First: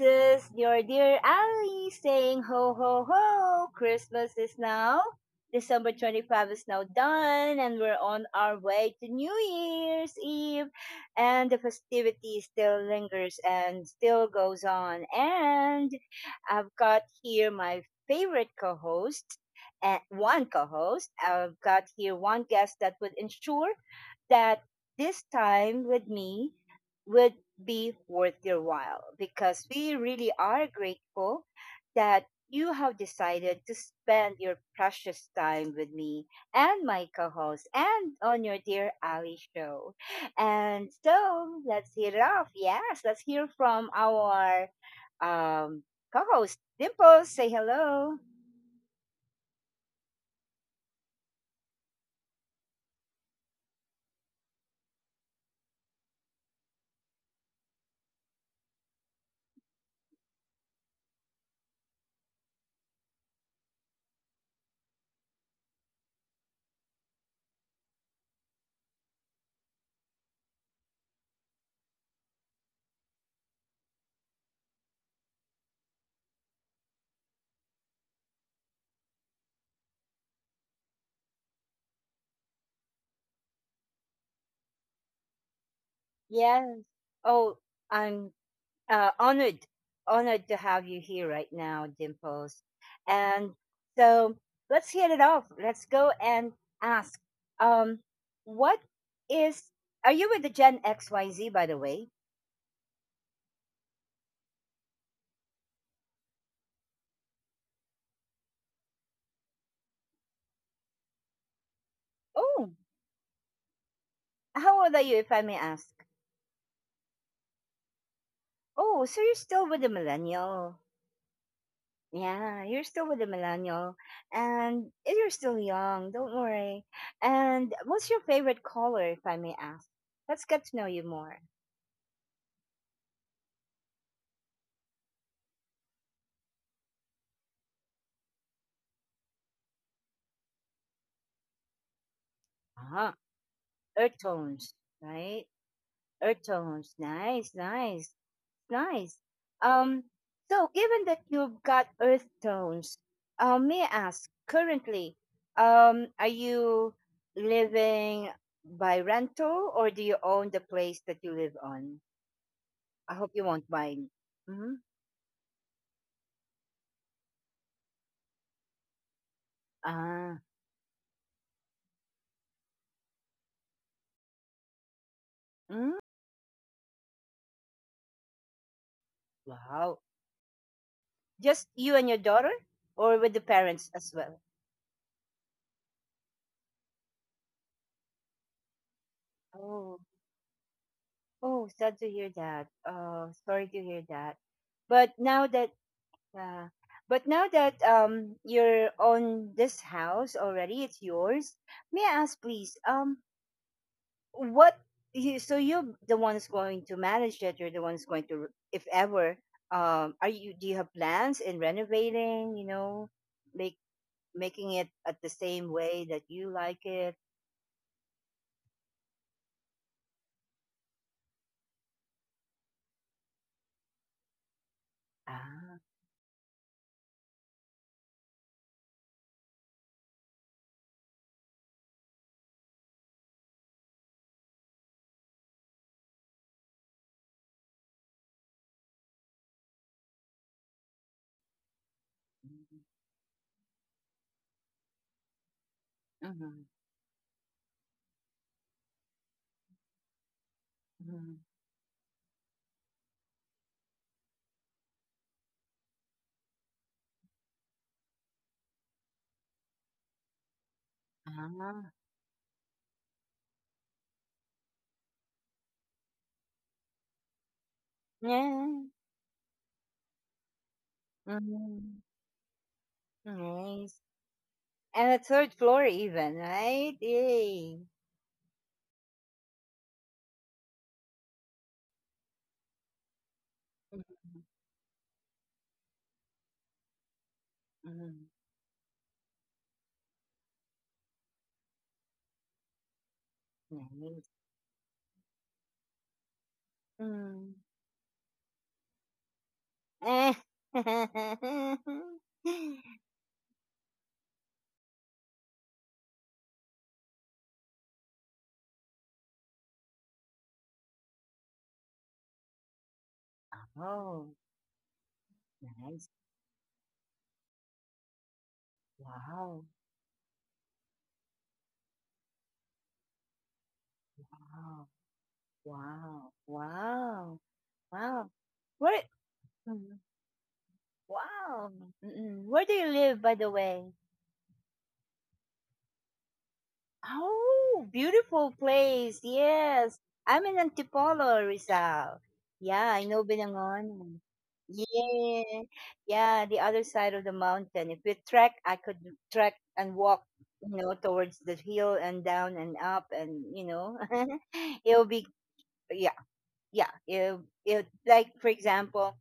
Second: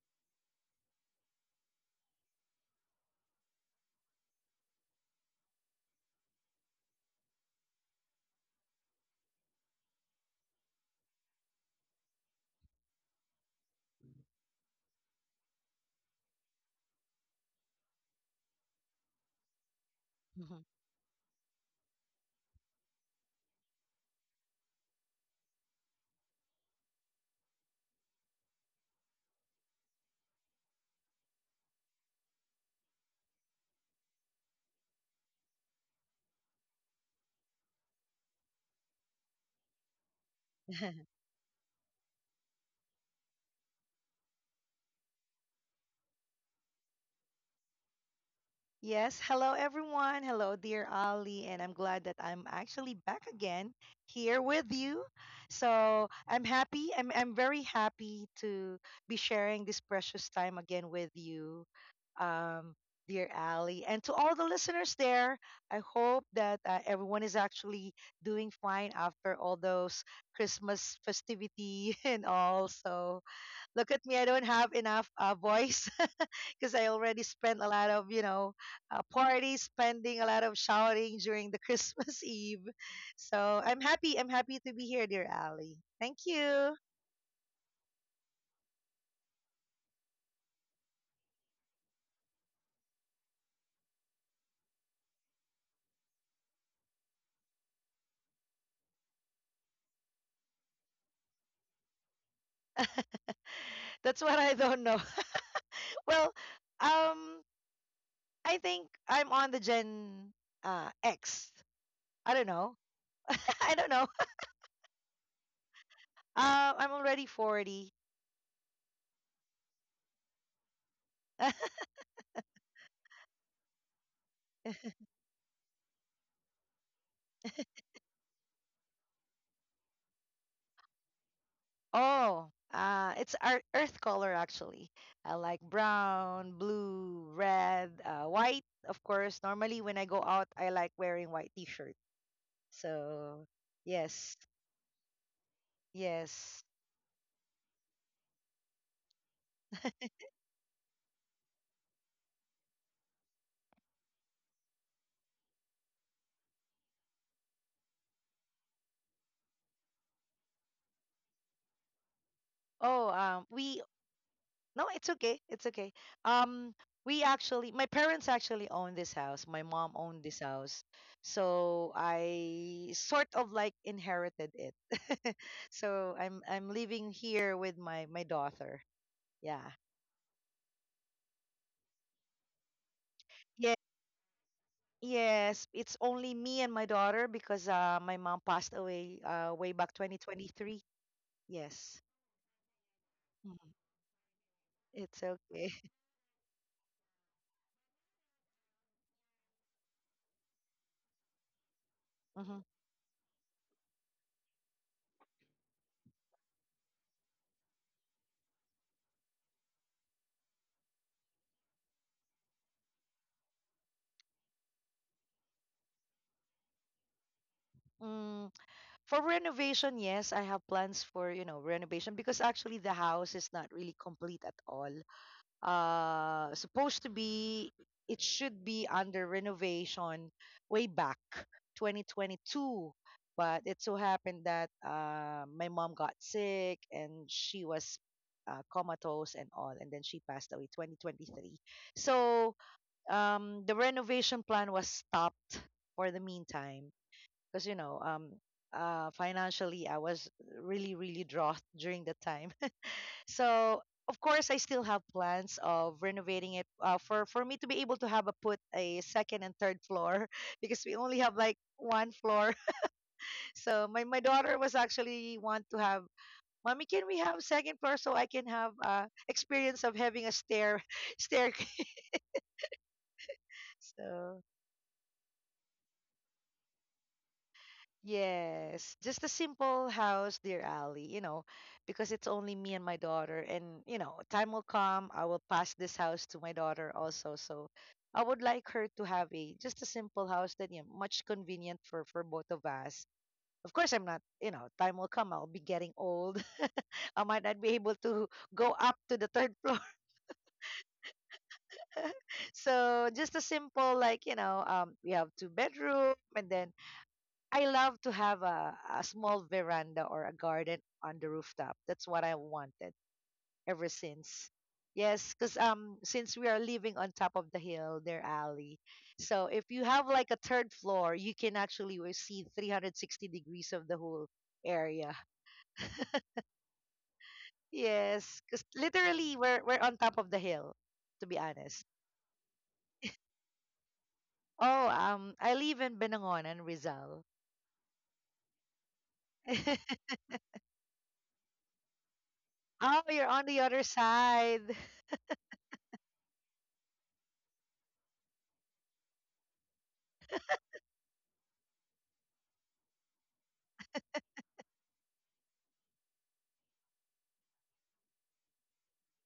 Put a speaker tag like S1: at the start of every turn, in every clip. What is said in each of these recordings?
S1: is your dear Ali saying ho, ho, ho! Christmas is now. December 25 is now done, and we're on our way to New Year's Eve. And the festivity still lingers and still goes on. And I've got here my favorite co host, and one
S2: Mhm.
S1: co host. I've got here one guest that would ensure that this time with me would be worth your while, because we really are grateful that you have decided to spend your precious time with me and my co host and on your dear Ali show. And so let's hear it off. Yes, let's hear from our um, co host, Dimple. Say hello.
S2: Yes, hello everyone. Hello, dear Ali, and I'm glad that I'm actually back again here with you. So I'm happy. I'm very happy to be sharing this precious time again with you, um, dear Ali, and to all the listeners there. I hope that everyone is actually doing fine after all those Christmas festivity and all. So look at me. I don't have enough voice. Because I already spent a lot of, parties, spending a lot of shouting during the Christmas Eve. So I'm happy. I'm happy to be here, dear Ali. Thank
S1: Yes.
S2: you.
S1: Oh, I'm honored, honored to have you here right now, Dimples. And so let's hit it off. Let's go and ask. Um, what is? Are you with the Gen XYZ, by the way?
S2: That's what I don't know. Well, um, I think I'm on the Gen X. I don't
S1: Oh,
S2: know. I don't know.
S1: how old are you, if I may ask?
S2: I'm already 40.
S1: Oh, so you're still with the millennial. Yeah, you're still with the millennial, and you're still young. Don't worry. And what's your favorite color, if I may ask? Let's get to know you more.
S2: Oh, it's our earth color actually. I like brown, blue, red, white, of course. Normally, when I go out, I like wearing white t-shirt.
S1: Uh huh.
S2: So,
S1: Earth
S2: yes,
S1: tones, right? Earth
S2: yes.
S1: tones. Nice, nice, nice. Um, so given that you've got earth tones, may I ask currently, are you living by rental, or do you own the place that you live on?
S2: Oh,
S1: I hope you won't
S2: we
S1: mind.
S2: no,
S1: Mm-hmm.
S2: it's okay, it's okay. Um, we actually, my parents actually own this house. My mom owned this
S1: Ah,
S2: house, so I sort of like inherited it.
S1: mm,
S2: So I'm living here with my daughter. Yeah.
S1: wow. Just you and your daughter, or with the
S2: Ye
S1: parents as well?
S2: Yes, it's only me and my daughter because my mom passed away way back
S1: Oh,
S2: 2023.
S1: oh,
S2: Yes.
S1: sad to hear that. Oh,
S2: Mhm.
S1: sorry to hear that.
S2: It's
S1: But now
S2: okay.
S1: that, yeah. But now that you're on this house already, it's yours. May I ask,
S2: Mhm.
S1: please, what you, so you're the one who's going to manage it, you're the one who's going to, if ever, are you, do you have plans in renovating, you know, make making it at the same way that you like it?
S2: Mm, for renovation, yes, I have plans for, you know, renovation because actually the house is not really complete at all.
S1: Ah.
S2: Uh, supposed to be, it should be under renovation way back 2022, but it so happened that my mom got sick, and she was comatose and all, and then she passed away 2023. So um, the renovation plan was stopped for the
S1: Mm-hmm.
S2: meantime, because you know um, uh, financially I was really, really
S1: Mhm.
S2: drought during the time. So of course, I still have plans of renovating it, for me to be able to have a put a second and third floor because we only have like
S1: Ah.
S2: one floor. So my daughter was actually want to have. Mommy, can we have second floor so I can have
S1: Yeah.
S2: experience of having a stair staircase?
S1: Mm-hmm. Nice.
S2: So
S1: And a third floor even, right? Yay.
S2: yes, just a simple house, dear Ali, you know, because it's only me and my daughter. And, you know,
S1: Mhm,
S2: time will come, I will pass this house to my daughter also. So I would like her to have a just a simple house that, you know, much convenient for both of us. Of course,
S1: mhm,
S2: I'm not,
S1: nice.
S2: you know, time will come, I'll be getting old. I might not
S1: Mm.
S2: be able to go up to the third floor. So just a simple, like, you know, we have two bedroom, and then I love to have a small veranda or a garden on the rooftop. That's what I wanted ever
S1: Oh,
S2: since. Yes, because
S1: nice.
S2: since we are living on top of the hill, their alley. So if
S1: Wow.
S2: you have like a third floor, you can actually will see 360 degrees of the whole
S1: Wow.
S2: area.
S1: Wow. Wow. Wow.
S2: Yes, because
S1: Where?
S2: literally we're on
S1: Mm,
S2: top of the hill. To be
S1: wow.
S2: honest.
S1: Mm-mm. Where do you live, by the way?
S2: Oh, I live in Benangonan, Rizal.
S1: Oh, beautiful place. Yes.
S2: Oh,
S1: I'm in Antipolo, Rizal. Yeah, I know
S2: you're on the other
S1: Binangonan.
S2: side.
S1: Yeah. Yeah, the other side of the mountain. If we trek, I could trek and walk, you know, towards the hill and down and up and, you know, it'll be, yeah, yeah. It'll, it like, for example,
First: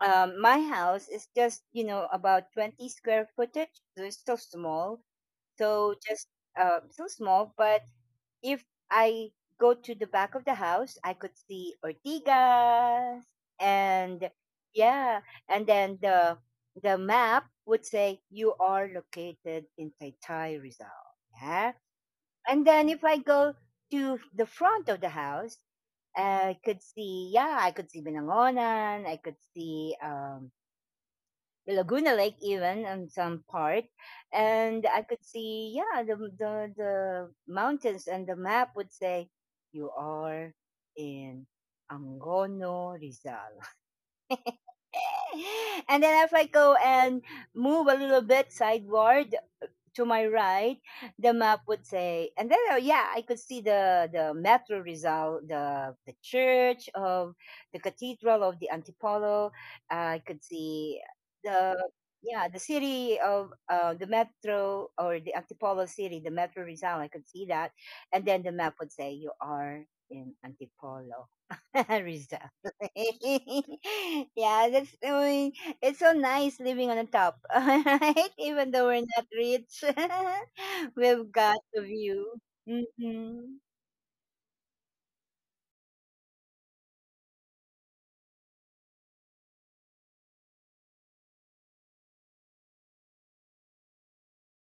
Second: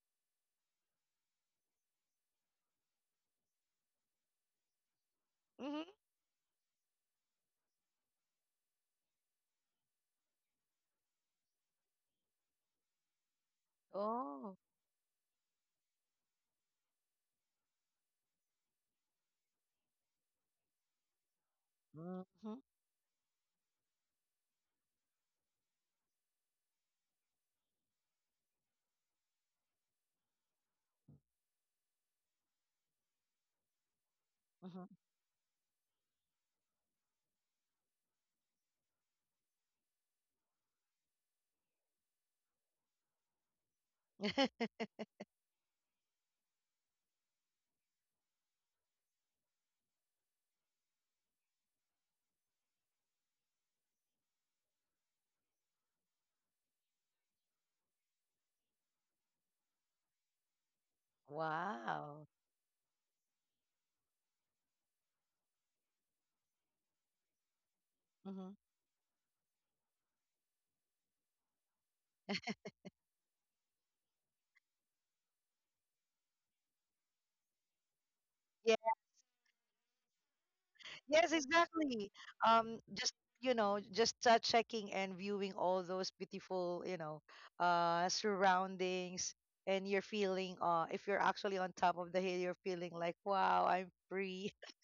S1: my house is just, you know, about 20 square footage. So it's so small.
S2: Hmm.
S1: So just so small, but if I go to the back of the house, I could see Ortigas and,
S2: Oh.
S1: yeah, and then the map would say you are located in Taytay, Rizal. Yeah,
S2: Mm-hmm.
S1: and then if I go to the front of the house, I could see, yeah, I could see Binangonan, I could see Laguna Lake even on some part,
S2: Mhm.
S1: and I could see, yeah, the mountains, and the map would say you are in Angono Rizal. And then if I go and move a little bit sideward, to my right, the map would say, and then yeah, I could see the Metro Rizal, the church of the Cathedral of the Antipolo. I could see the,
S2: Wow.
S1: yeah, the city of the Metro, or the Antipolo city, the Metro Rizal. I could see that, and then the
S2: Hmm.
S1: map would say you are in Antipolo. Rizal. Yeah, that's, it's so nice living on the top, right? Even
S2: Yeah,
S1: though we're not rich,
S2: yes,
S1: we've got the
S2: exactly.
S1: view.
S2: Just you
S1: Hmm.
S2: know, just checking and viewing all those beautiful, you know, surroundings, and you're feeling, if you're actually on top of the hill, you're feeling like, wow, I'm free.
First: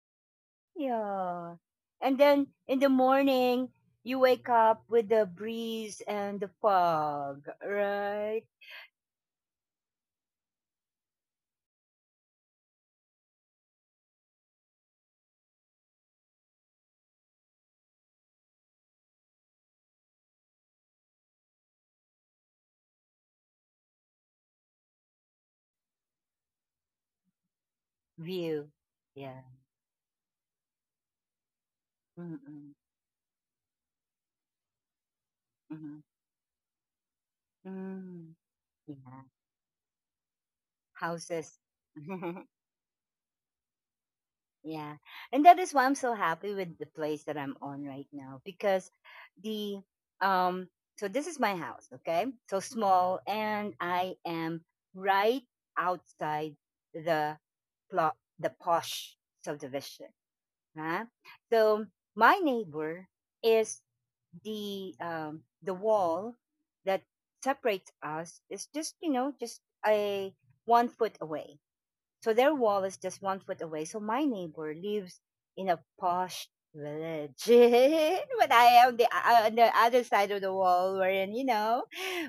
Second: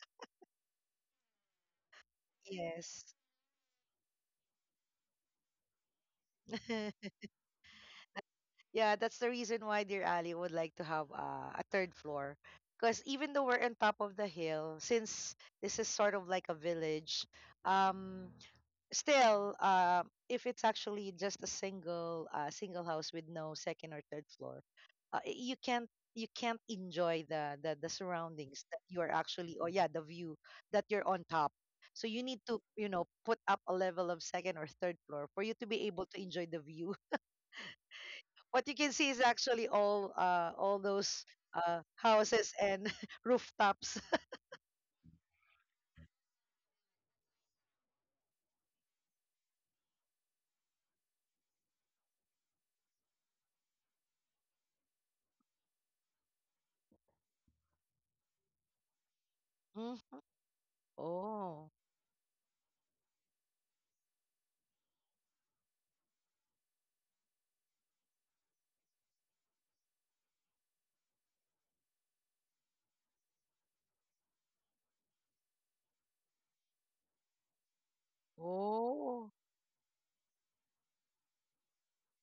S1: Yeah. And then in the
S2: Yes.
S1: morning, you wake up with the breeze and the fog, right?
S2: Yeah, that's the reason why Dear Ali would like to have a third floor. Because even though we're on top of the hill, since this is sort of like a village, um, still if it's actually just a single single house with no second or third floor, you can't, you can't enjoy the surroundings
S1: View.
S2: that you are
S1: Yeah.
S2: actually or yeah the view that you're on top. So you need to
S1: Mm-mm.
S2: you know put up a level of second or third floor for you to be
S1: Mm-hmm.
S2: able to enjoy the view.
S1: Mm.
S2: What you can see
S1: Yeah.
S2: is actually all those
S1: Houses.
S2: houses and rooftops.
S1: Yeah. And that is why I'm so happy with the place that I'm on right now, because the, um so this is my house, okay? So small, and I am right outside the plot, the posh subdivision.
S2: Mm.
S1: Huh?
S2: Oh.
S1: So my neighbor is the, the wall that separates us is just, you know, just a 1 foot away. So their wall is just 1 foot away. So my neighbor lives in a posh village, but I am the,
S2: Oh.
S1: on the other side of the wall, wherein, you know,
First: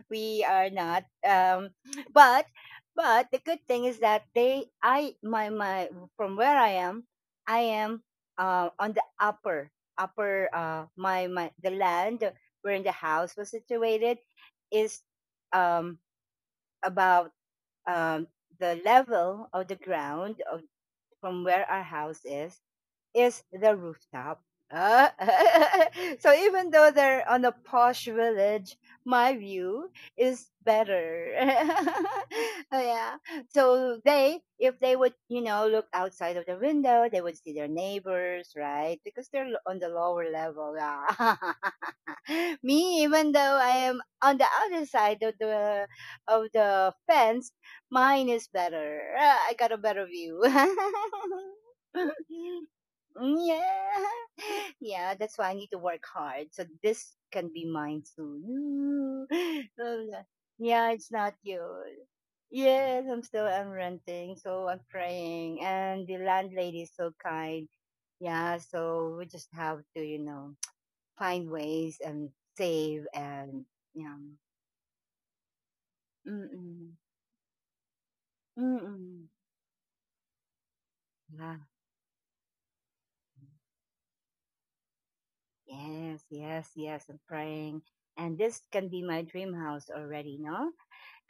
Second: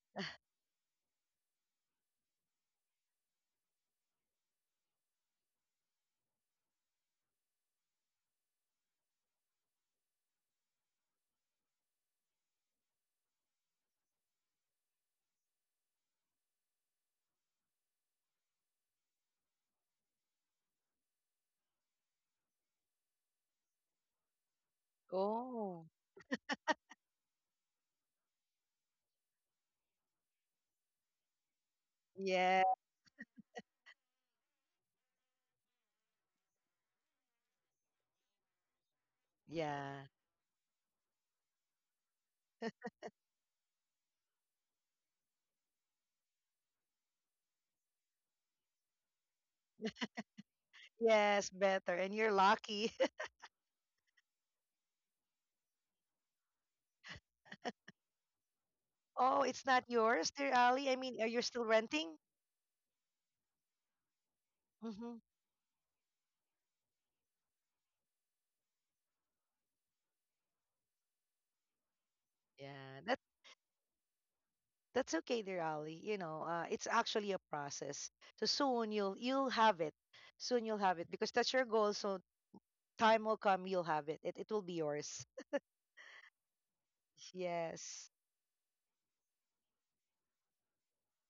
S1: we are not. But but the good thing is that they, I, from where I am on the upper, upper my my the land wherein the house was situated is, um about, um the level of the ground of, from where our house is the rooftop. Uh,
S2: Oh.
S1: so even though they're on a posh village, my view is better.
S2: Yeah.
S1: Oh, yeah. So they, if they would, you know, look outside of the window, they would see their neighbors, right? Because they're on the
S2: Yeah.
S1: lower level. Yeah. Me, even though I am on the other side of the fence, mine is better. Ah, I got a better view.
S2: Yes, better. And you're lucky.
S1: Yeah, yeah, that's why I need to work hard so this can be mine soon.
S2: Oh, it's not yours, dear Ali.
S1: Yeah,
S2: I
S1: it's
S2: mean, are
S1: not
S2: you still
S1: yours.
S2: renting?
S1: Yes, I'm still, I'm renting, so I'm
S2: Mm-hmm.
S1: praying, and the landlady is so kind. Yeah, so we just have to, you know, find ways and
S2: Yeah,
S1: save and, you know,
S2: that's okay, dear Ali. You know, it's
S1: mm-mm,
S2: actually a process. So soon you'll
S1: mm-mm.
S2: you'll have it. Soon you'll have it because that's
S1: Yeah,
S2: your goal. So time will come, you'll have it. It will be yours.
S1: yes, yes, yes, I'm praying,
S2: Yes,
S1: and this can be my dream house already, no,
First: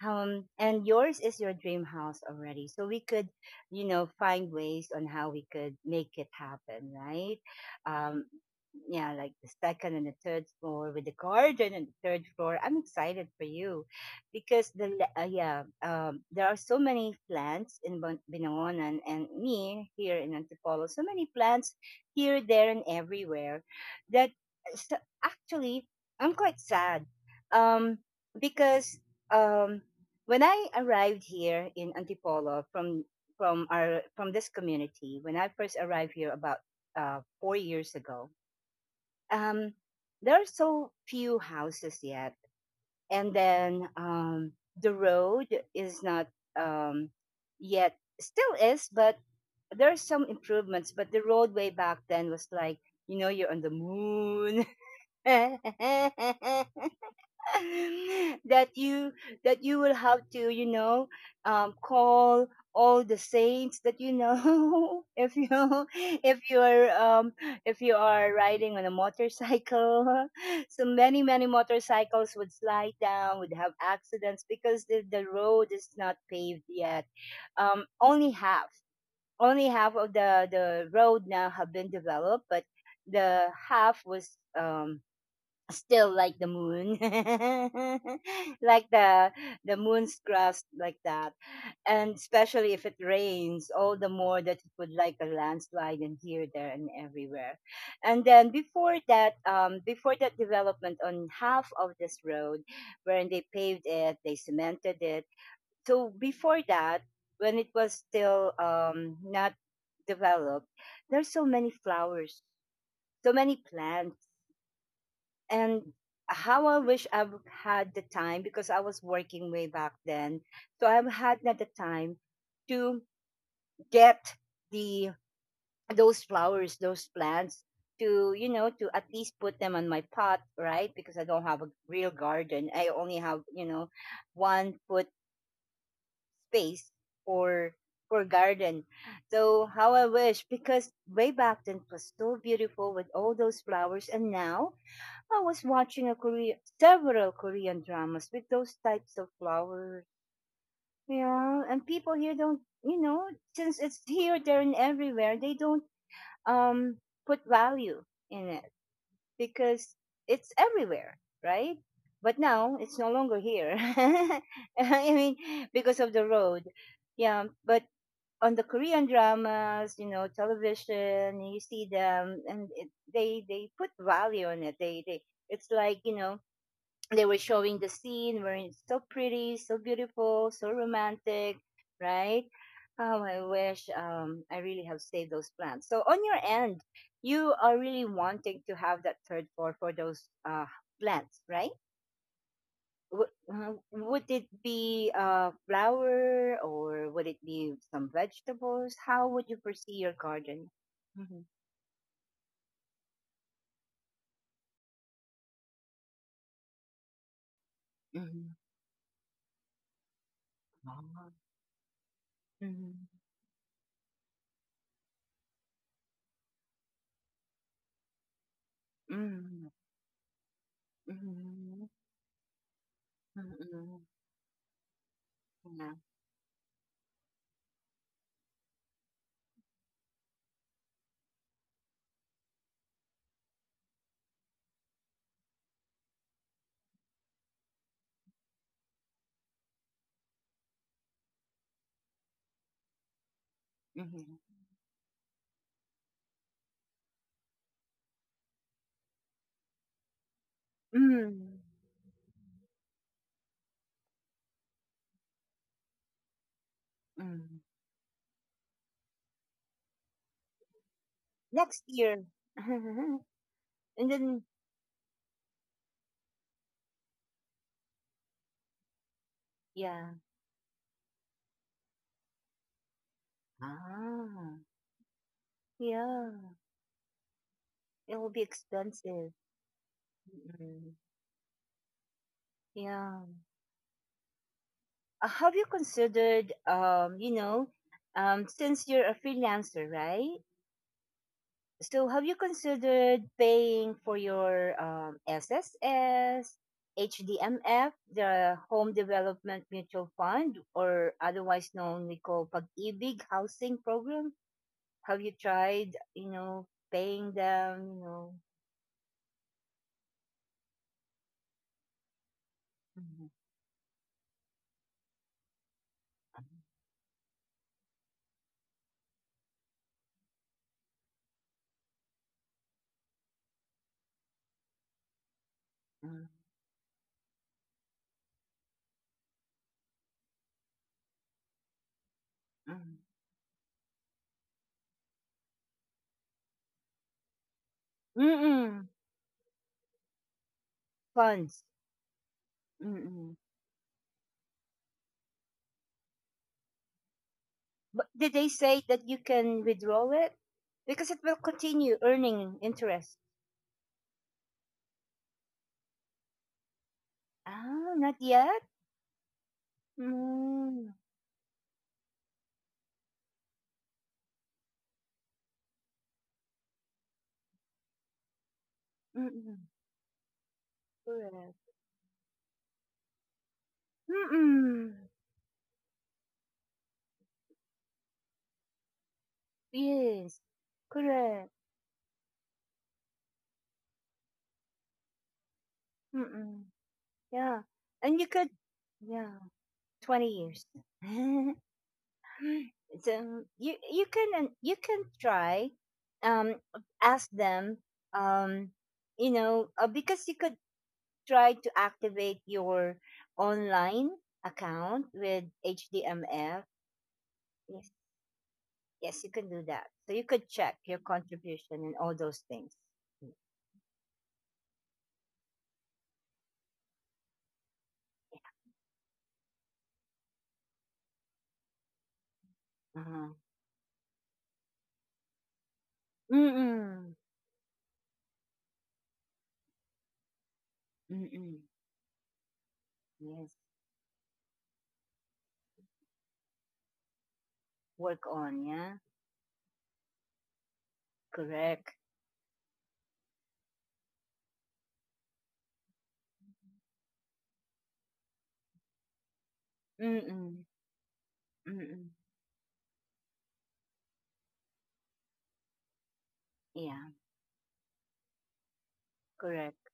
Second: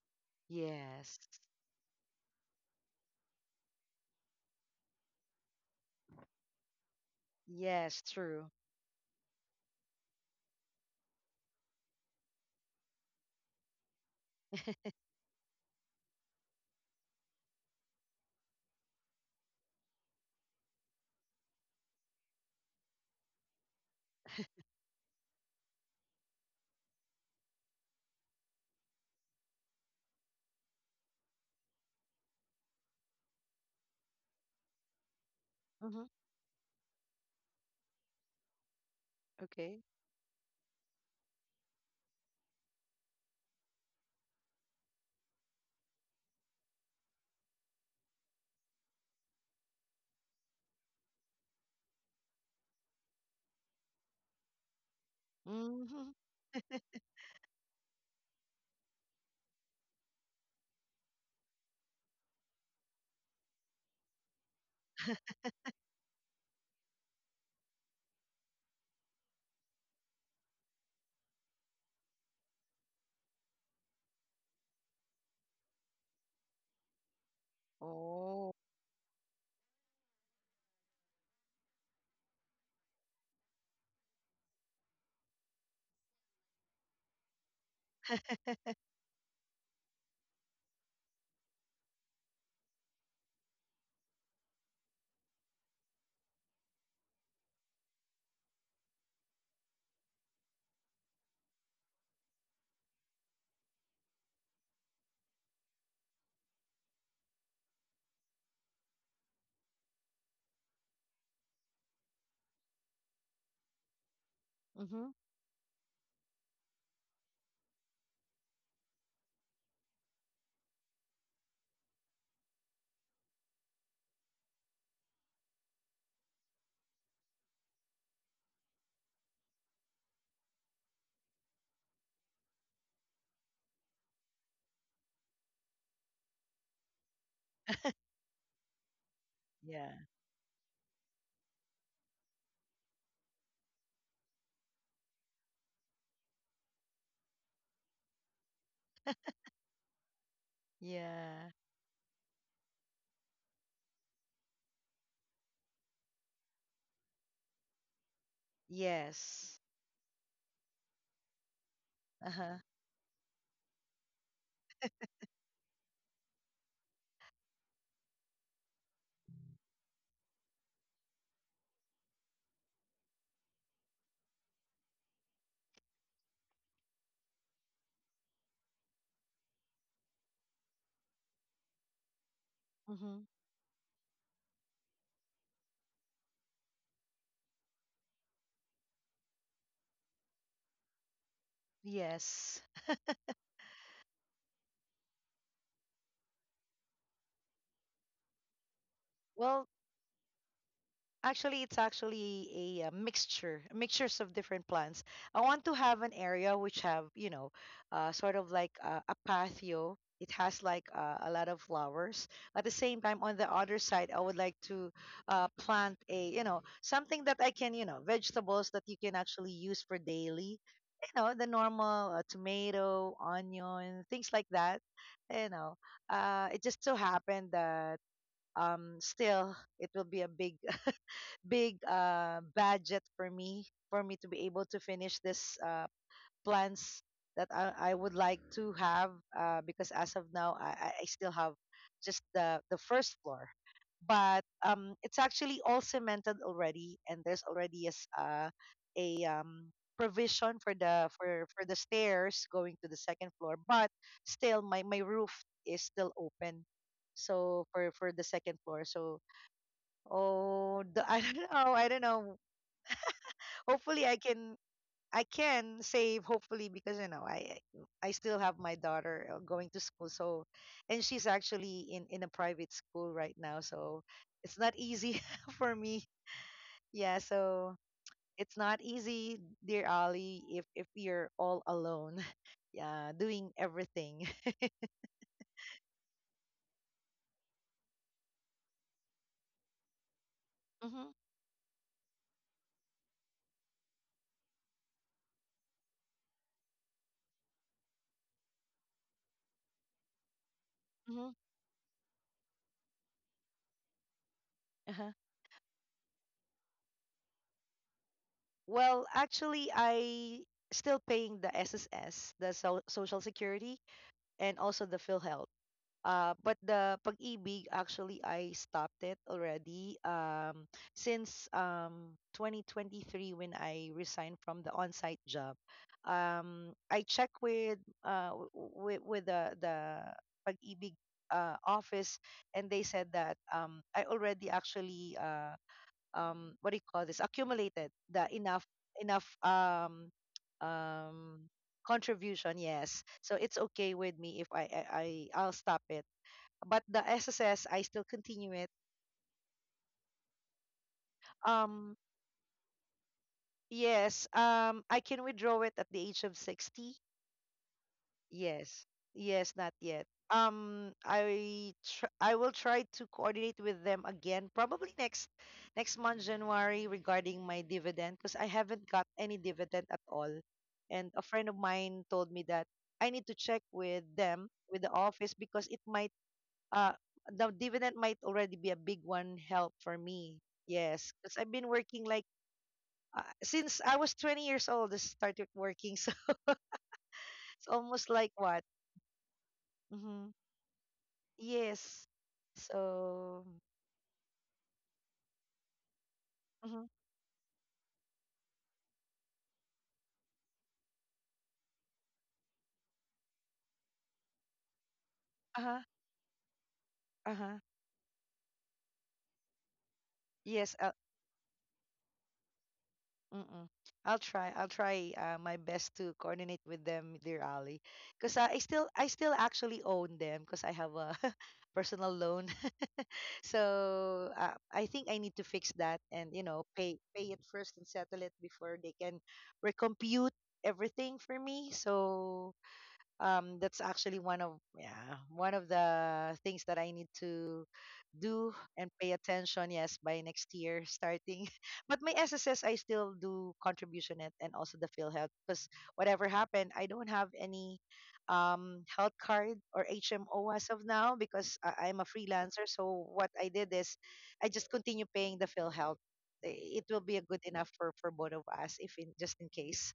S1: and
S2: yes,
S1: yours is your dream house already, so we could, you know, find ways on how we could make it happen, right?
S2: yes.
S1: um
S2: True.
S1: yeah, like the second and the third floor with the garden and the third floor, I'm excited for you because the yeah, there are so many plants in Binangonan, and me here in Antipolo, so many plants, here, there, and everywhere, that, so actually I'm quite sad, um because, um when I arrived here in Antipolo from our, from this community, when I first
S2: Mm-hmm.
S1: arrived here about 4 years ago, um,
S2: Okay.
S1: there are so few houses yet, and then the road is not, um, yet still is, but there are some improvements. But the road way back then was like, you know, you're on the moon.
S2: Mm-hmm.
S1: That you, that you will have to, you know, call all the saints that, you know, if you, if you are um, if you are riding on a motorcycle, so many motorcycles would slide down, would have accidents because the road is not paved yet, only
S2: Oh.
S1: half, only half of the road now have been developed, but the half was, still like the moon, like the moon's crust like that, and especially if it rains, all the more that it would like a landslide and here, there, and everywhere. And then before that, before that development on half of this road, when they paved it, they cemented it. So before that, when it was still, not developed, there's so many flowers, so many plants,
S2: Mm-hmm.
S1: and how I wish I've had the time, because I was working way back then. So I've had not the time to get the, those flowers, those plants, to, you know, to at least put them on my pot, right? Because I don't have a real garden. I only have, you know, 1 foot space for, garden. So
S2: Yeah.
S1: how I wish, because way back then it was so beautiful with all those flowers, and now I was watching a Korea, several Korean dramas with those types of flowers.
S2: Yeah.
S1: Yeah, and people here don't, you know, since it's here, there, and everywhere, they don't um put value in it,
S2: Yes.
S1: because it's everywhere, right?
S2: Uh
S1: But
S2: huh.
S1: now it's no longer here. I mean, because of the road. Yeah, but on the Korean dramas, you know, television, you see them, and it, they put value on it. They it's like, you know, they were showing the scene where it's so pretty, so beautiful, so romantic, right? Oh,
S2: Mm-hmm.
S1: I wish, I really have saved those plants. So on your end, you are really wanting to have that third floor for those plants, right?
S2: Yes.
S1: Would it be a flower, or would it be some vegetables? How would you
S2: Well,
S1: foresee your garden? Mhm,
S2: actually, it's actually a, mixture, mixtures of different plants. I want to have an area which have, you know, sort of
S1: mhm.
S2: like a patio. It has like
S1: Ah,
S2: a lot of flowers. At the same
S1: mhm,
S2: time, on the other side, I would like to plant a, you know, something that I can, you know, vegetables that you can actually
S1: mhm,
S2: use for daily. You know, the
S1: mhm,
S2: normal tomato,
S1: mhm,
S2: onion, things like that. You know,
S1: mhm, yeah,
S2: it just so happened that still it will be a big budget for me, for me to be able to finish this plans that I would like to have, because as of now I still have just the first floor, but
S1: mhm.
S2: it's actually all cemented already, and there's already a, a um, provision
S1: Mm.
S2: for the stairs going to the second floor, but still my, my roof is still open
S1: Mm.
S2: so for the second floor so oh, the, I don't know.
S1: Next
S2: I don't
S1: year.
S2: know. Hopefully,
S1: And
S2: I
S1: then,
S2: can. I can save. Hopefully, because you know, I still have my daughter going to school.
S1: yeah.
S2: So, and she's actually in a private school right now. So,
S1: Ah,
S2: it's not easy for me.
S1: yeah.
S2: Yeah. So
S1: It will be
S2: it's not
S1: expensive.
S2: easy, dear Ali, if
S1: Mm.
S2: you're all alone, yeah,
S1: Yeah.
S2: doing everything.
S1: Have you considered, you know, since you're a freelancer, right?
S2: Mm-hmm,
S1: So have you considered paying for your SSS, HDMF, the Home Development Mutual Fund, or
S2: mm-hmm,
S1: otherwise known we call Pag-ibig Housing Program?
S2: uh-huh.
S1: Have you tried, you know, paying them, you know,
S2: Well, actually, I still paying the SSS, the so social
S1: mm,
S2: security, and also the PhilHealth. But the pag-ibig actually I stopped it already since 2023, when I resigned from the on-site job.
S1: mm,
S2: I check with with the pag-ibig office, and they said that I already actually what do you call this accumulated
S1: mm,
S2: the enough
S1: mm,
S2: enough um
S1: funds?
S2: contribution. Yes,
S1: Mm-mm.
S2: so it's okay with me if I'll stop it, but the sss I still
S1: But did they
S2: continue it.
S1: say that you can withdraw it? Because it will continue
S2: Um,
S1: earning interest.
S2: yes um, I can withdraw it at the age of 60.
S1: Ah, not yet?
S2: Yes. Yes, not yet.
S1: Mm,
S2: I will try to coordinate with them again, probably next month, January, regarding my dividend, because I haven't got any
S1: mm-mm,
S2: dividend at all. And a friend
S1: correct.
S2: of mine told me that I need to check with them,
S1: Mm-mm,
S2: with the office, because it might uh the dividend might already be a big one help for me.
S1: yes,
S2: Yes, because
S1: correct.
S2: I've been working like since I was 20 years old, I started working, so
S1: Mm-mm, yeah.
S2: it's almost
S1: And you
S2: like
S1: could,
S2: what?
S1: yeah, 20
S2: Mm-hmm.
S1: years.
S2: Yes.
S1: So
S2: So,
S1: you can try, um
S2: mhm,
S1: ask them, um because you could try to activate your online account with
S2: uh-huh,
S1: HDMF.
S2: uh-huh.
S1: Yes, yes, you can do that, so you could
S2: Yes,
S1: check
S2: I'll,
S1: your contribution and all those things. Mm.
S2: mm-mm. I'll try. I'll try my best to coordinate with them, dear Ali, because
S1: Yeah.
S2: I still actually own them because I have a personal loan.
S1: Uh-huh.
S2: So I think I need to fix that and you know pay
S1: Mm-mm.
S2: pay it first and settle it before they can recompute everything for
S1: Mm-mm.
S2: me. So
S1: Yes.
S2: that's actually one of yeah one of the things that I need to
S1: Work
S2: do
S1: on,
S2: and
S1: yeah?
S2: pay attention yes by next year starting.
S1: Correct.
S2: But my sss I still do contribution it and also the field health, because whatever happened I don't have any health card or hmo
S1: Mm-mm.
S2: as of now, because I'm a
S1: Mm-mm.
S2: freelancer, so what I did is I just continue paying the field health. It will
S1: Yeah,
S2: be a good enough for both of us if in just in
S1: correct.
S2: case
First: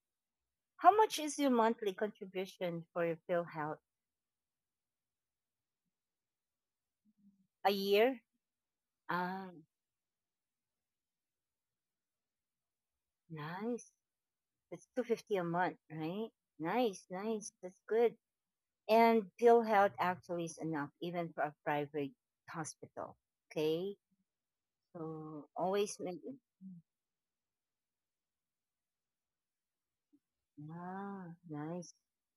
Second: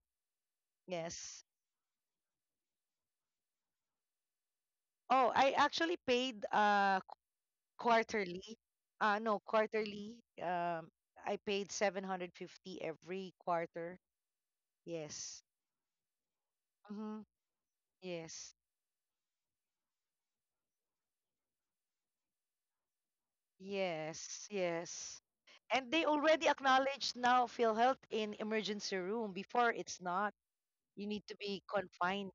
S1: How much is
S2: yes.
S1: your monthly contribution for your PhilHealth?
S2: Oh, I actually paid
S1: A year?
S2: quarterly. No,
S1: Ah,
S2: quarterly. Um, I paid 750 every
S1: nice.
S2: quarter.
S1: That's 250
S2: Yes.
S1: a month, right? Nice,
S2: Mm-hmm.
S1: nice. That's good.
S2: Yes.
S1: And PhilHealth actually is enough even for a private hospital. Okay,
S2: Yes. Yes.
S1: so
S2: And
S1: always
S2: they
S1: make it.
S2: already
S1: Mm.
S2: acknowledged now PhilHealth in emergency room. Before it's not. You need
S1: Ah,
S2: to be
S1: nice.
S2: confined.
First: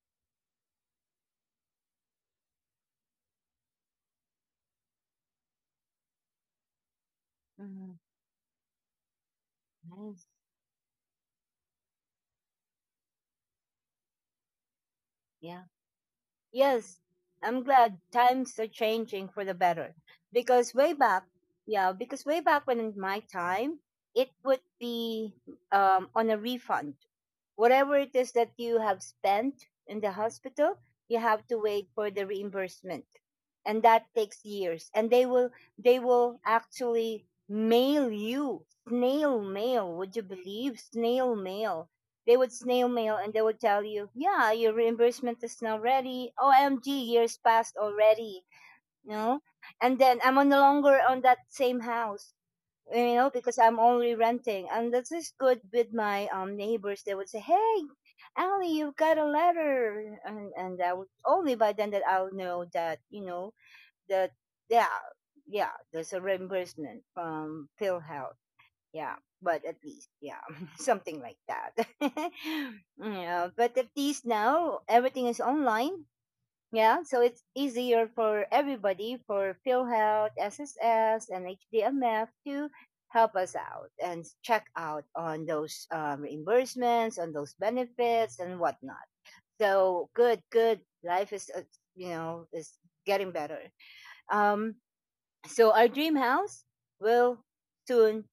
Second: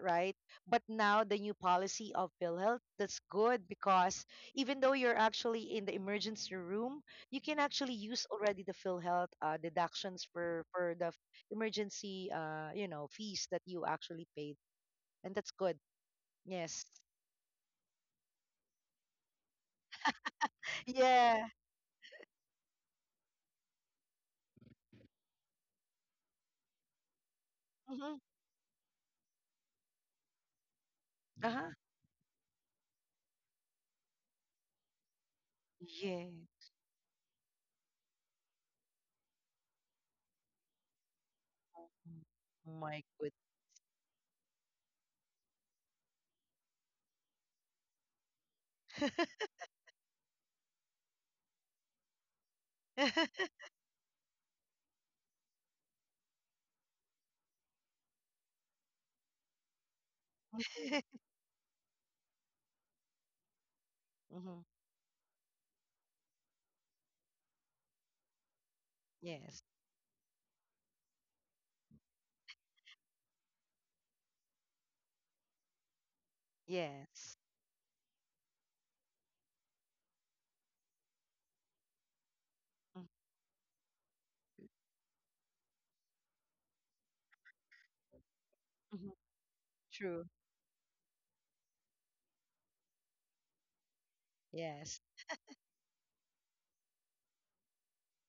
S2: Right? But now the new policy of PhilHealth, that's good because even though you're actually in the emergency room, you can actually
S1: Hmm.
S2: use already the PhilHealth
S1: Nice.
S2: deductions for the emergency, you know, fees that you actually paid. And that's
S1: Yeah.
S2: good. Yes.
S1: Yes, I'm glad times are changing for the better. Because way back,
S2: Yeah.
S1: yeah, because way back when in my time, it would be, on a refund. Whatever it
S2: Hmm.
S1: is that you have spent in the hospital, you have to
S2: Uh-huh.
S1: wait for the reimbursement. And that takes years. And they will they
S2: Yeah.
S1: will actually mail you snail mail. Would you believe snail mail? They would
S2: Mm.
S1: snail
S2: My
S1: mail
S2: good.
S1: and they would tell you, yeah, your reimbursement is now ready. OMG, years passed already. You know? And then I'm no longer on that same house, because I'm only renting. And this is good with my neighbors. They would say, hey, Ali, you've got a letter. And I would, only by then that I'll know that,
S2: Hmm.
S1: yeah, yeah, there's a reimbursement from PhilHealth, yeah. But
S2: Yes.
S1: at least, yeah. Something like that. Yeah, but at least now everything is online, yeah, so
S2: Yes.
S1: it's easier for everybody for PhilHealth, SSS, and HDMF to
S2: Mm-hmm.
S1: help us out and check out on those reimbursements, on those benefits and whatnot.
S2: Mm-hmm.
S1: So
S2: True.
S1: good life is you know is getting better, um
S2: Yes.
S1: so our dream house will soon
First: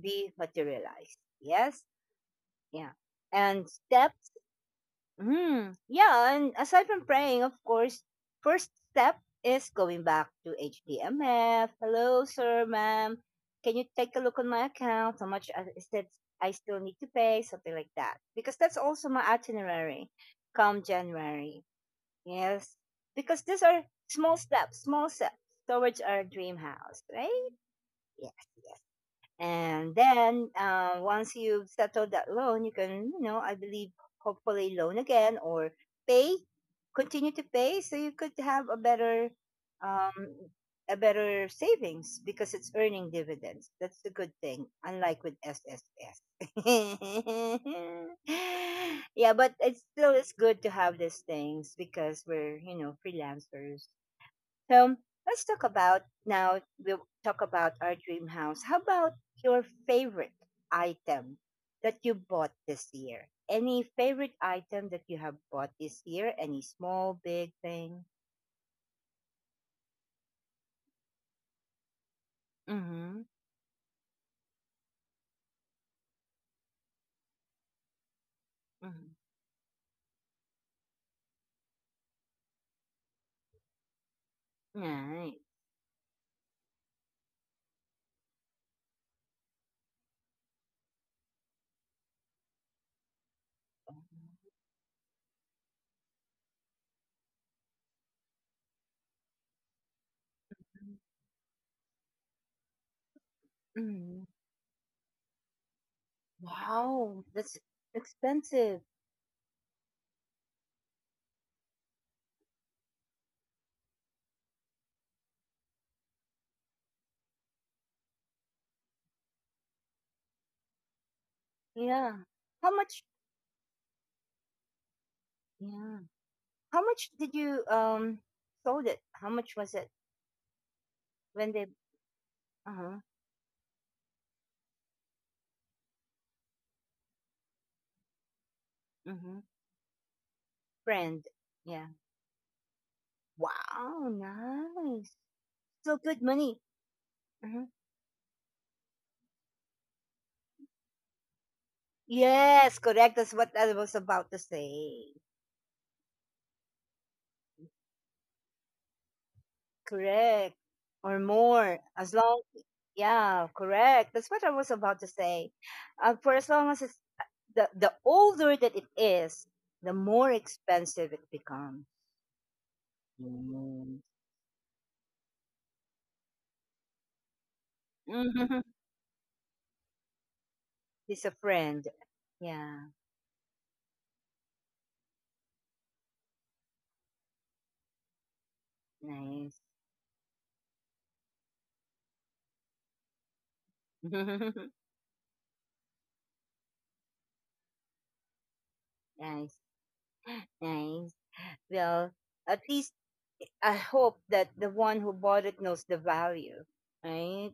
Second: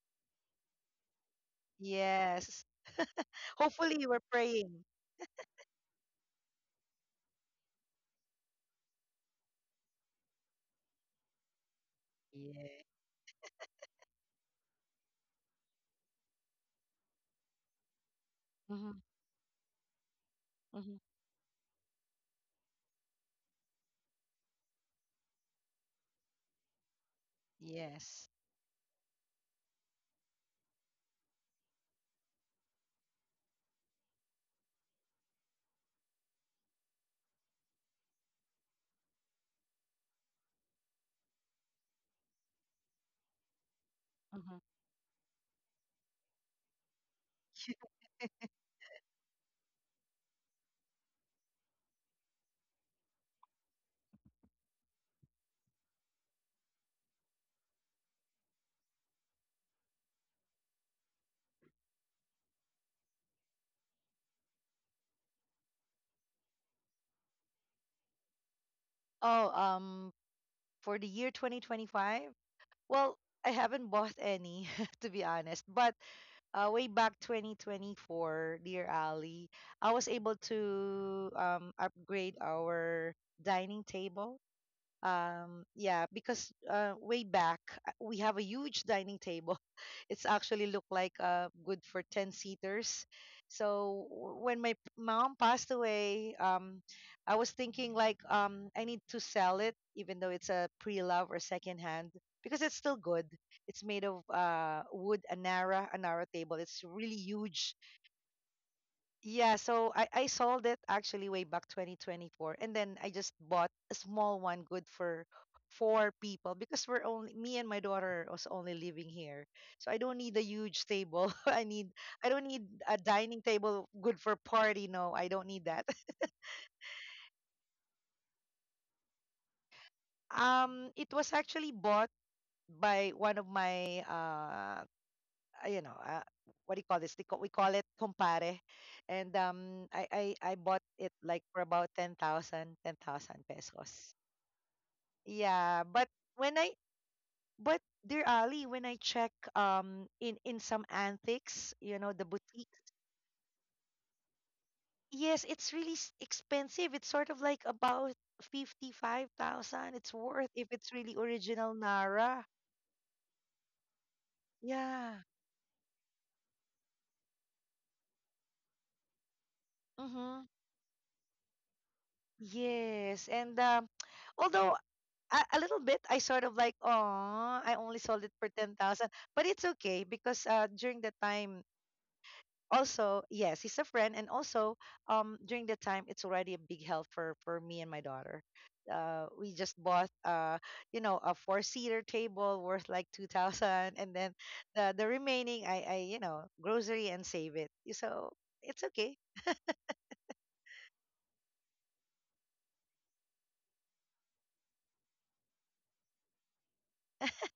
S1: be materialized. Yes?
S2: Yes.
S1: Yeah. And
S2: Hopefully you were
S1: steps?
S2: praying.
S1: Hmm. Yeah. And aside from praying, of course, first step is going back to HTMF. Hello, sir,
S2: Yeah.
S1: ma'am. Can you take a look on my account? How much is that I still need to pay? Something like that. Because that's
S2: Mm-hmm.
S1: also my itinerary come
S2: Mm-hmm.
S1: January. Yes. Because these are small steps towards our dream house, right?
S2: Yes.
S1: Yes. Yes. And then, once you've settled that loan, you can, I believe, hopefully loan again or pay, continue to pay, so you could have um, a better savings because it's earning dividends. That's the good
S2: Mm-hmm.
S1: thing, unlike with SSS. Yeah, but it still is good to have these things because we're, freelancers, so let's talk about now. We'll talk about our dream house. How about your favorite item that you bought this year? Any favorite item that you have bought this year? Any small, big thing?
S2: Oh, for the year 2025, well,
S1: Mm-hmm.
S2: I haven't bought any, to be honest. But way back 2024, dear
S1: Mm-hmm.
S2: Ali, I was able to upgrade our dining table.
S1: Nice.
S2: Yeah, because way back we have a huge dining table. It's actually look like good for ten seaters. So when my mom passed away, I was thinking like I need to sell it, even though it's a pre-love or second hand, because it's still good. It's made of
S1: Mm-hmm.
S2: wood, Anara, Anara table. It's really
S1: Wow, that's
S2: huge.
S1: expensive.
S2: Yeah, so I sold it actually way back 2024, and then I just bought a small one good for four people because we're only me and my daughter was only living here. So I don't need a huge table.
S1: Yeah.
S2: I don't need
S1: How
S2: a
S1: much?
S2: dining table good for party. No, I don't need that.
S1: Yeah. How much did you sold it? How much was it
S2: Um, it was
S1: when they?
S2: actually bought
S1: Uh huh.
S2: by one of my you know, what do you call this? We call it compare. And
S1: Mm-hmm.
S2: I bought it
S1: Friend.
S2: like for about 10,000, ten thousand
S1: Wow,
S2: pesos.
S1: nice.
S2: Yeah,
S1: So
S2: but
S1: good
S2: when
S1: money.
S2: I,
S1: Mhm.
S2: but dear Ali, when I check in some antiques, you know, the boutique,
S1: Yes, correct. That's what I was about to say.
S2: yes, it's really expensive. It's sort of like about 55,000. It's worth
S1: Correct.
S2: if it's really
S1: Or
S2: original
S1: more. As
S2: Nara.
S1: long, yeah, correct. That's what I was about to
S2: Yeah.
S1: say. For as long as it's the older that it is, the more
S2: Mm-hmm.
S1: expensive it becomes.
S2: Yes, and
S1: Mm.
S2: although a little bit I sort of like, oh, I only sold it for
S1: Mhm.
S2: 10,000. But it's okay because during the
S1: He's a
S2: time
S1: friend. Yeah,
S2: also, yes, he's a friend and also during the time it's already a big help for me and my daughter. We
S1: nice.
S2: just bought you know a four seater table worth like 2,000, and then the remaining I you know grocery and save it. So it's okay.
S1: Nice, nice. Well, at least I hope that the one who bought it knows the value, right?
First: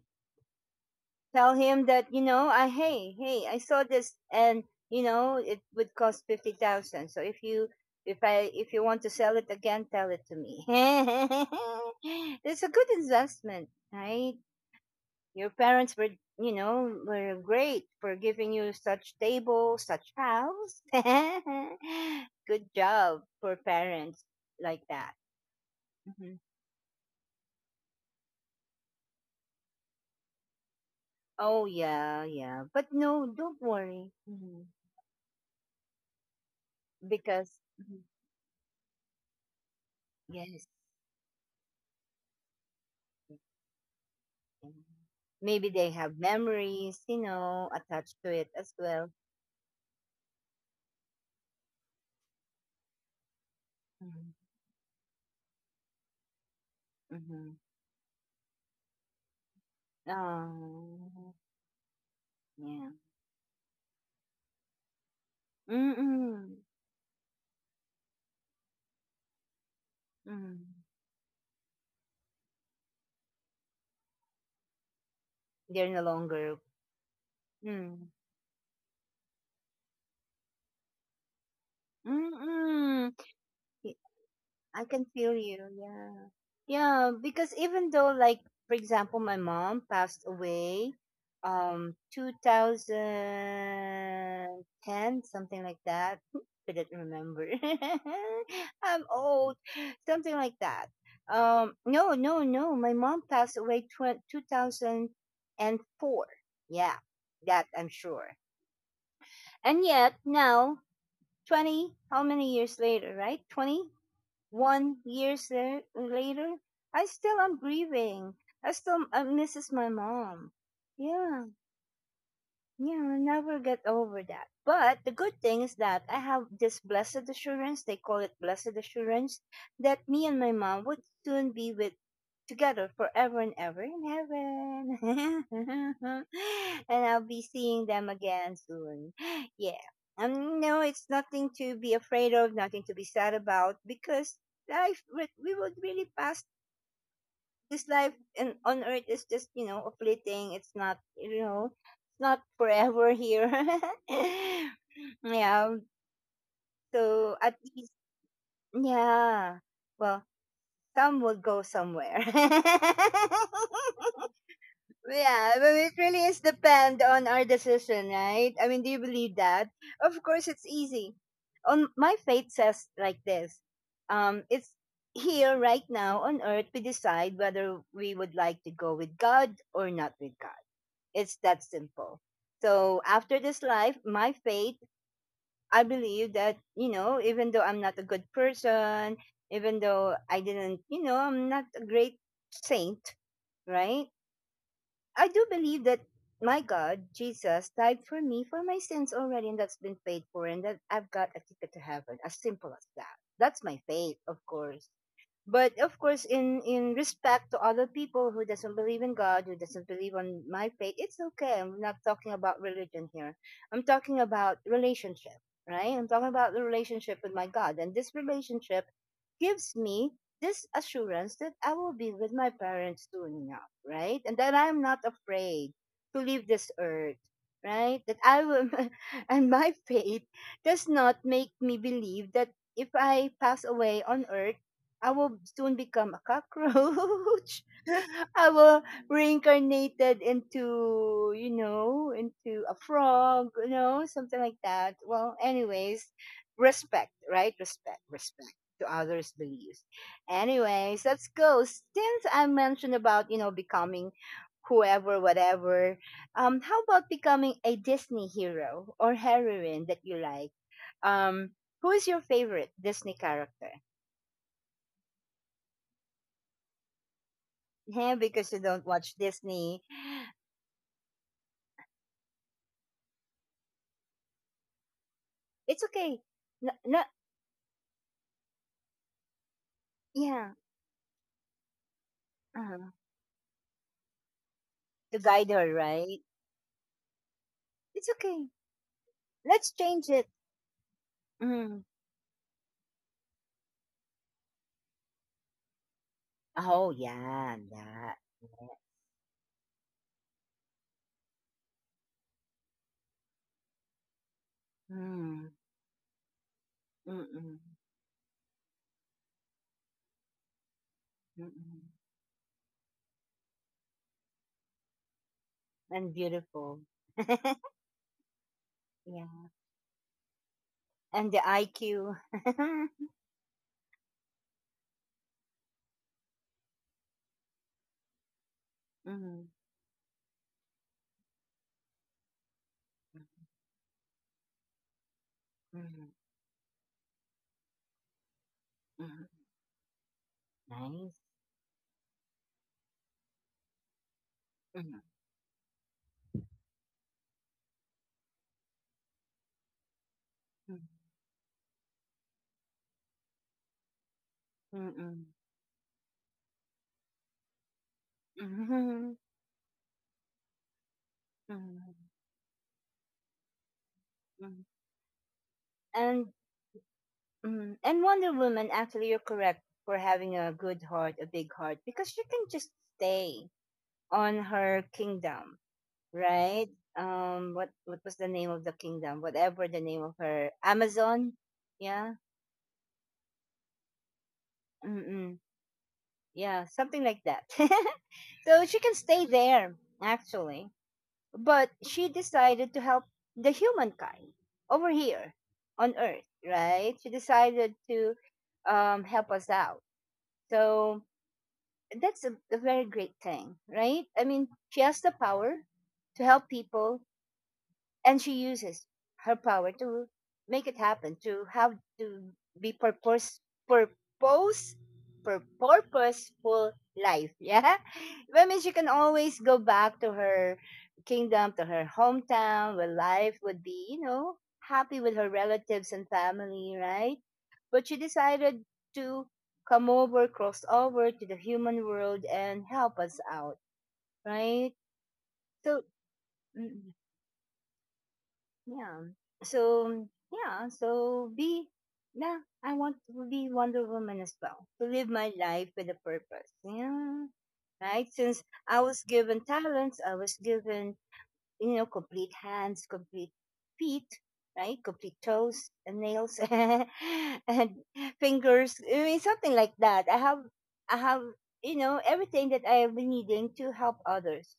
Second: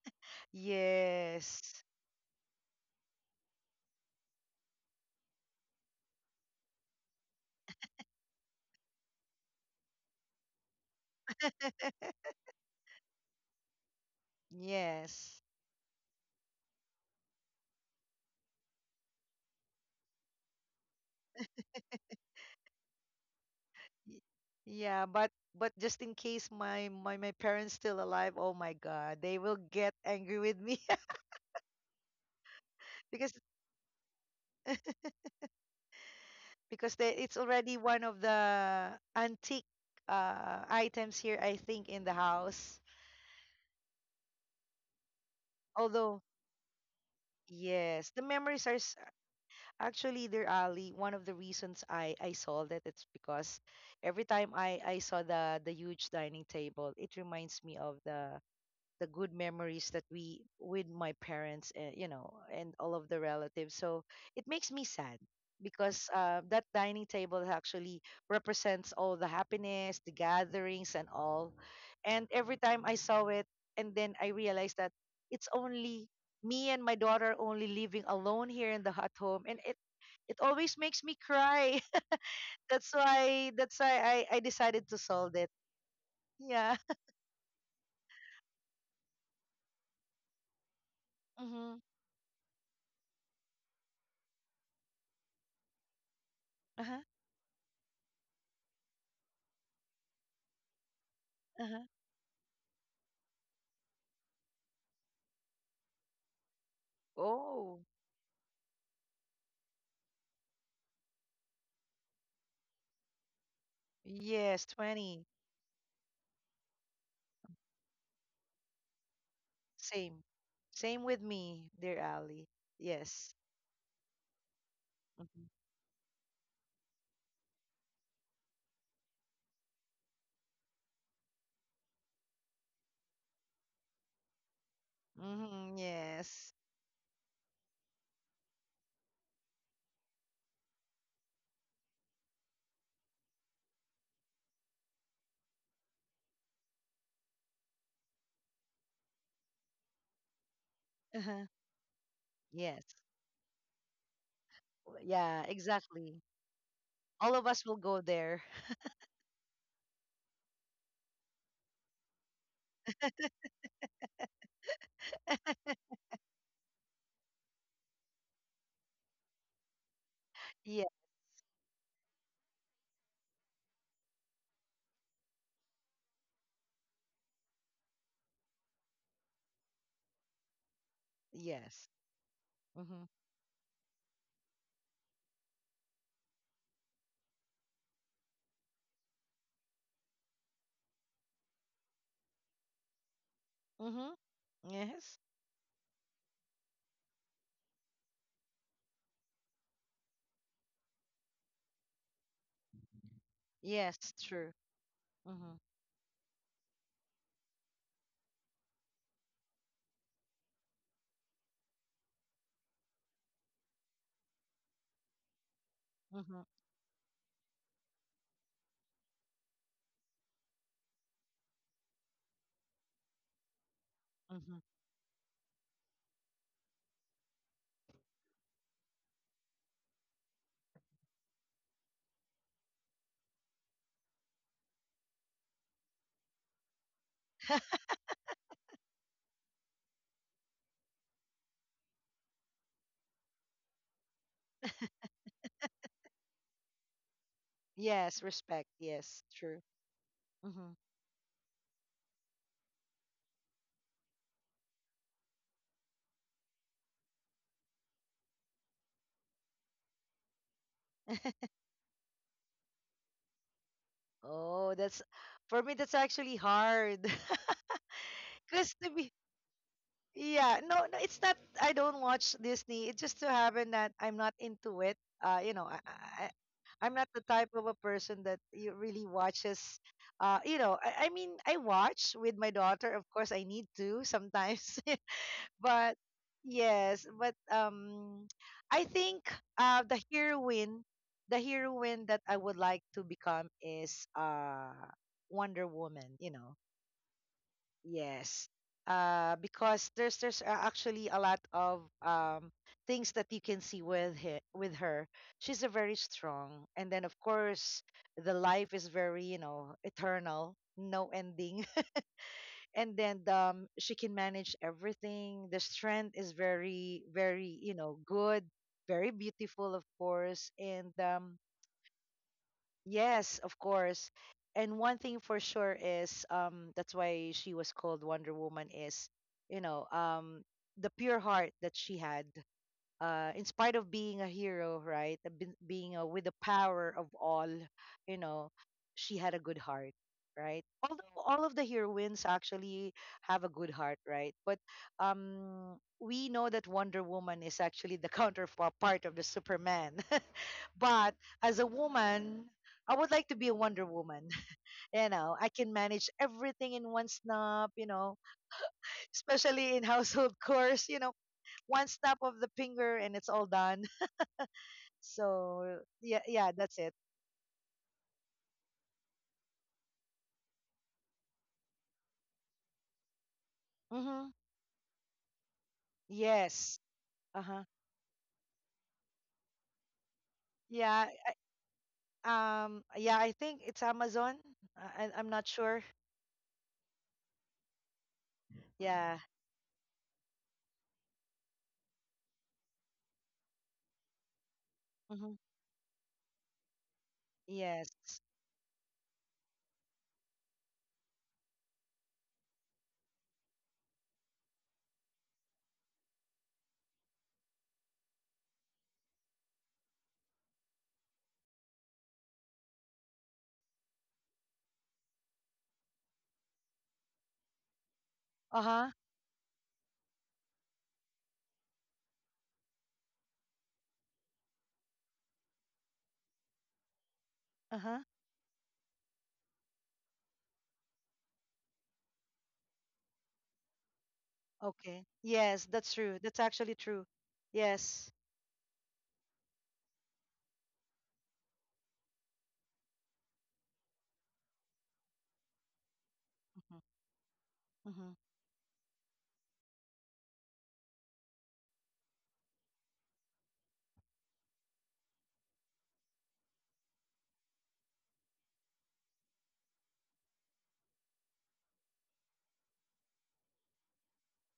S1: Tell
S2: Yes.
S1: him that, I, hey, hey, I saw this, and you know it would cost 50,000. So if you want to sell it again, tell it to me. It's a good investment, right?
S2: Yes.
S1: Your parents were great for giving you such table, such house. Good job for parents
S2: Y-
S1: like
S2: Yeah,
S1: that.
S2: but just in
S1: Mhm.
S2: case my parents still alive, oh my God, they will get angry with me.
S1: Oh, yeah, yeah. But no,
S2: because
S1: don't worry. Mhm.
S2: because they, it's
S1: Because
S2: already
S1: Mhm.
S2: one of the antique
S1: Yes,
S2: items here, I think, in the house.
S1: yeah. Maybe they have
S2: Although,
S1: memories,
S2: yes,
S1: attached
S2: the
S1: to it
S2: memories
S1: as
S2: are
S1: well.
S2: actually there, Ali. One of the reasons I sold it, it's because every
S1: Mhm.
S2: time I saw the huge dining table, it
S1: Mm-hmm.
S2: reminds me of the good memories that we with my
S1: Oh,
S2: parents you know, and
S1: yeah.
S2: all of the relatives, so it makes me sad because
S1: Mm-mm.
S2: that dining table actually represents all the happiness, the
S1: Mm.
S2: gatherings and all. And every time I saw it and then I realized that it's
S1: They're no
S2: only
S1: longer.
S2: me and my daughter only living
S1: Mm.
S2: alone here in the hut home, and it always makes me cry. that's
S1: Mm-mm.
S2: why that's why I
S1: I
S2: decided to
S1: can feel
S2: solve it.
S1: you. Yeah.
S2: Yeah.
S1: Yeah, because even though, like, for example, my mom passed away
S2: Mm-hmm.
S1: 2010, something like that. Couldn't
S2: Uh-huh.
S1: remember. I'm old. Something like that.
S2: Uh-huh.
S1: No, no, no. My mom passed away, 2004. Yeah. That
S2: Oh.
S1: I'm sure. And yet now 20, how many years later, right? 20
S2: Yes,
S1: one
S2: 20.
S1: years later, I still am grieving. I misses my
S2: Same.
S1: mom.
S2: Same with
S1: Yeah.
S2: me, dear Ali.
S1: Yeah, I'll
S2: Yes.
S1: never get over that. But the good thing
S2: Mm-hmm.
S1: is that I have this blessed assurance, they call it blessed assurance, that me and my mom would soon be with together forever and ever in
S2: Mm-hmm.
S1: heaven.
S2: Yes.
S1: And I'll be seeing them again soon. Yeah. No, it's nothing to be afraid of, nothing to be sad about because we would really pass this life on earth. Is just, a fleeting, it's not you
S2: Uh-huh.
S1: know it's not
S2: Yes.
S1: forever here.
S2: Yeah,
S1: Yeah,
S2: exactly. All
S1: so
S2: of
S1: at
S2: us will
S1: least.
S2: go there.
S1: Yeah. Well, some will go somewhere. Yeah, but it really is depend on our decision, right? I mean, do you believe that? Of course, it's
S2: Yeah.
S1: easy. On my faith says like this. It's Here right now on earth we decide whether we would like to go with God or not with God. It's that
S2: Yes.
S1: simple. So
S2: Mm-hmm.
S1: after this life, my faith, I believe that, even though I'm not a good person, even though I didn't, I'm not a great saint, right?
S2: Mm-hmm. Yes.
S1: I do believe that my God, Jesus, died for me for my sins already, and that's been paid for, and that I've got a ticket to heaven. As simple as that. That's my
S2: Yes,
S1: faith, of
S2: true.
S1: course.
S2: Mm-hmm.
S1: But of course, in respect to other people who doesn't believe in God, who doesn't believe on my faith, it's okay. I'm not talking about religion here. I'm talking about relationship, right? I'm talking
S2: Mm-hmm.
S1: about the relationship with my God, and this relationship gives me this assurance that I will be with my parents soon enough, right? And that
S2: Mm-hmm.
S1: I'm not afraid to leave this earth, right? That I will. And my faith does not make me believe that if I pass away on earth, I will soon become a cockroach. I will reincarnated into a frog, something like that. Well, anyways, respect, right? Respect,
S2: Yes,
S1: respect
S2: respect.
S1: to
S2: Yes,
S1: others'
S2: true.
S1: beliefs.
S2: Mm-hmm.
S1: Anyways, let's go. Since I mentioned about, becoming whoever, whatever, how about becoming a Disney hero or heroine that you like? Um, who is your favorite Disney character?
S2: Oh, that's for me that's actually hard.
S1: Yeah, because you
S2: Because
S1: don't
S2: to be
S1: watch Disney.
S2: Yeah, no, no, it's not. I don't watch Disney. It just so happened that I'm not into it. Uh, you know, I,
S1: It's okay.
S2: I,
S1: No,
S2: I am
S1: no.
S2: not the type of a person that you really watches.
S1: Yeah.
S2: I watch with my
S1: uh
S2: daughter. Of course, I need to sometimes,
S1: To guide her,
S2: but
S1: right?
S2: yes, but
S1: It's okay.
S2: I think
S1: Let's
S2: uh, the
S1: change it.
S2: heroine, the
S1: Mm.
S2: heroine that I would like to become is Wonder Woman. You know,
S1: Oh, yeah, that.
S2: yes.
S1: Yeah.
S2: Because There's actually a lot of things that you can see with her.
S1: Mm.
S2: She's a very strong, and then of
S1: Mm-mm.
S2: course the life is very, you know, eternal, no ending.
S1: Mm-mm.
S2: And then she can manage everything. The
S1: And
S2: strength is
S1: beautiful.
S2: very
S1: Yeah.
S2: very you know, good, very beautiful of course, and
S1: And the IQ. Mm.
S2: yes, of course. And one thing for sure is that's why she was called Wonder Woman is,
S1: Mm.
S2: you know, the pure heart that she had. Uh, in spite of being a hero, right? Being with the power of all, you know, she
S1: Mm.
S2: had a good heart, right?
S1: Nice.
S2: Although all of the heroines actually have a good heart, right? But
S1: Mm.
S2: we know that Wonder Woman is actually the counterpart of the Superman.
S1: Mm.
S2: But as a woman, I would like to be a Wonder Woman. You
S1: Mm.
S2: know, I can manage everything in one snap, you know,
S1: Mm.
S2: especially in household chores, you know,
S1: Mm.
S2: one snap of the finger and it's all done.
S1: Mm.
S2: So, yeah,
S1: And
S2: yeah, that's it.
S1: Mm. And Wonder Woman, actually, you're correct for having a good heart, a big heart, because she can just stay
S2: Mhm.
S1: on her kingdom, right?
S2: Yes. Uh-huh.
S1: What was the name of the kingdom? Whatever the name of her
S2: Yeah,
S1: Amazon, yeah.
S2: yeah, I think it's Amazon. I'm
S1: Mm,
S2: not sure.
S1: yeah, something like that. So she can
S2: Yeah.
S1: stay there, actually. But she decided to help the humankind over here
S2: Mhm.
S1: on Earth, right? She decided to,
S2: Yes.
S1: help us out. So that's a very great thing, right? I mean, she has the power to help people, and she uses her power to make it happen, to have to be purpose purposeful life. Yeah. I mean, she can
S2: Uh-huh.
S1: always go back to her kingdom, to her hometown, where life would be, happy with her relatives and family, right? But she
S2: Uh-huh.
S1: decided to come over cross over to the human world and help us out, right?
S2: Okay. Yes,
S1: So.
S2: that's true. That's actually
S1: Mm.
S2: true. Yes.
S1: Yeah. So, yeah. So be. Yeah. I want to be Wonder Woman as well. To live my life with a purpose.
S2: Mhm.
S1: Yeah. Right.
S2: Mhm.
S1: Since I was given talents, I was given, complete hands, complete feet, right? Complete toes and nails and fingers. I mean, something like that. I have everything that I have been needing to help others.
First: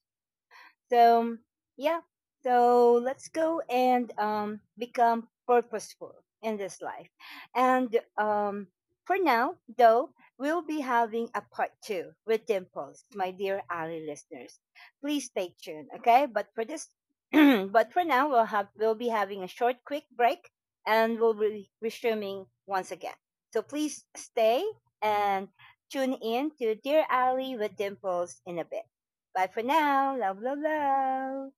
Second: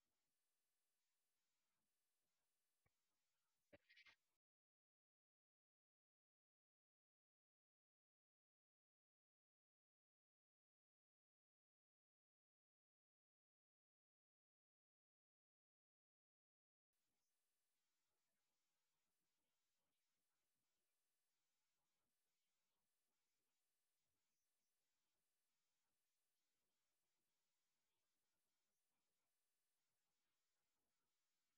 S1: So, yeah, so let's go and, become purposeful in this life. And, for now, though, we'll be having a part two with Dimples, my dear Ali listeners. Please stay tuned, okay? But for this, but for now, we'll be having a short, quick break, and we'll be resuming once again. So please stay and tune in to Dear Ali with Dimples in a bit. Bye for now. Love, love, love.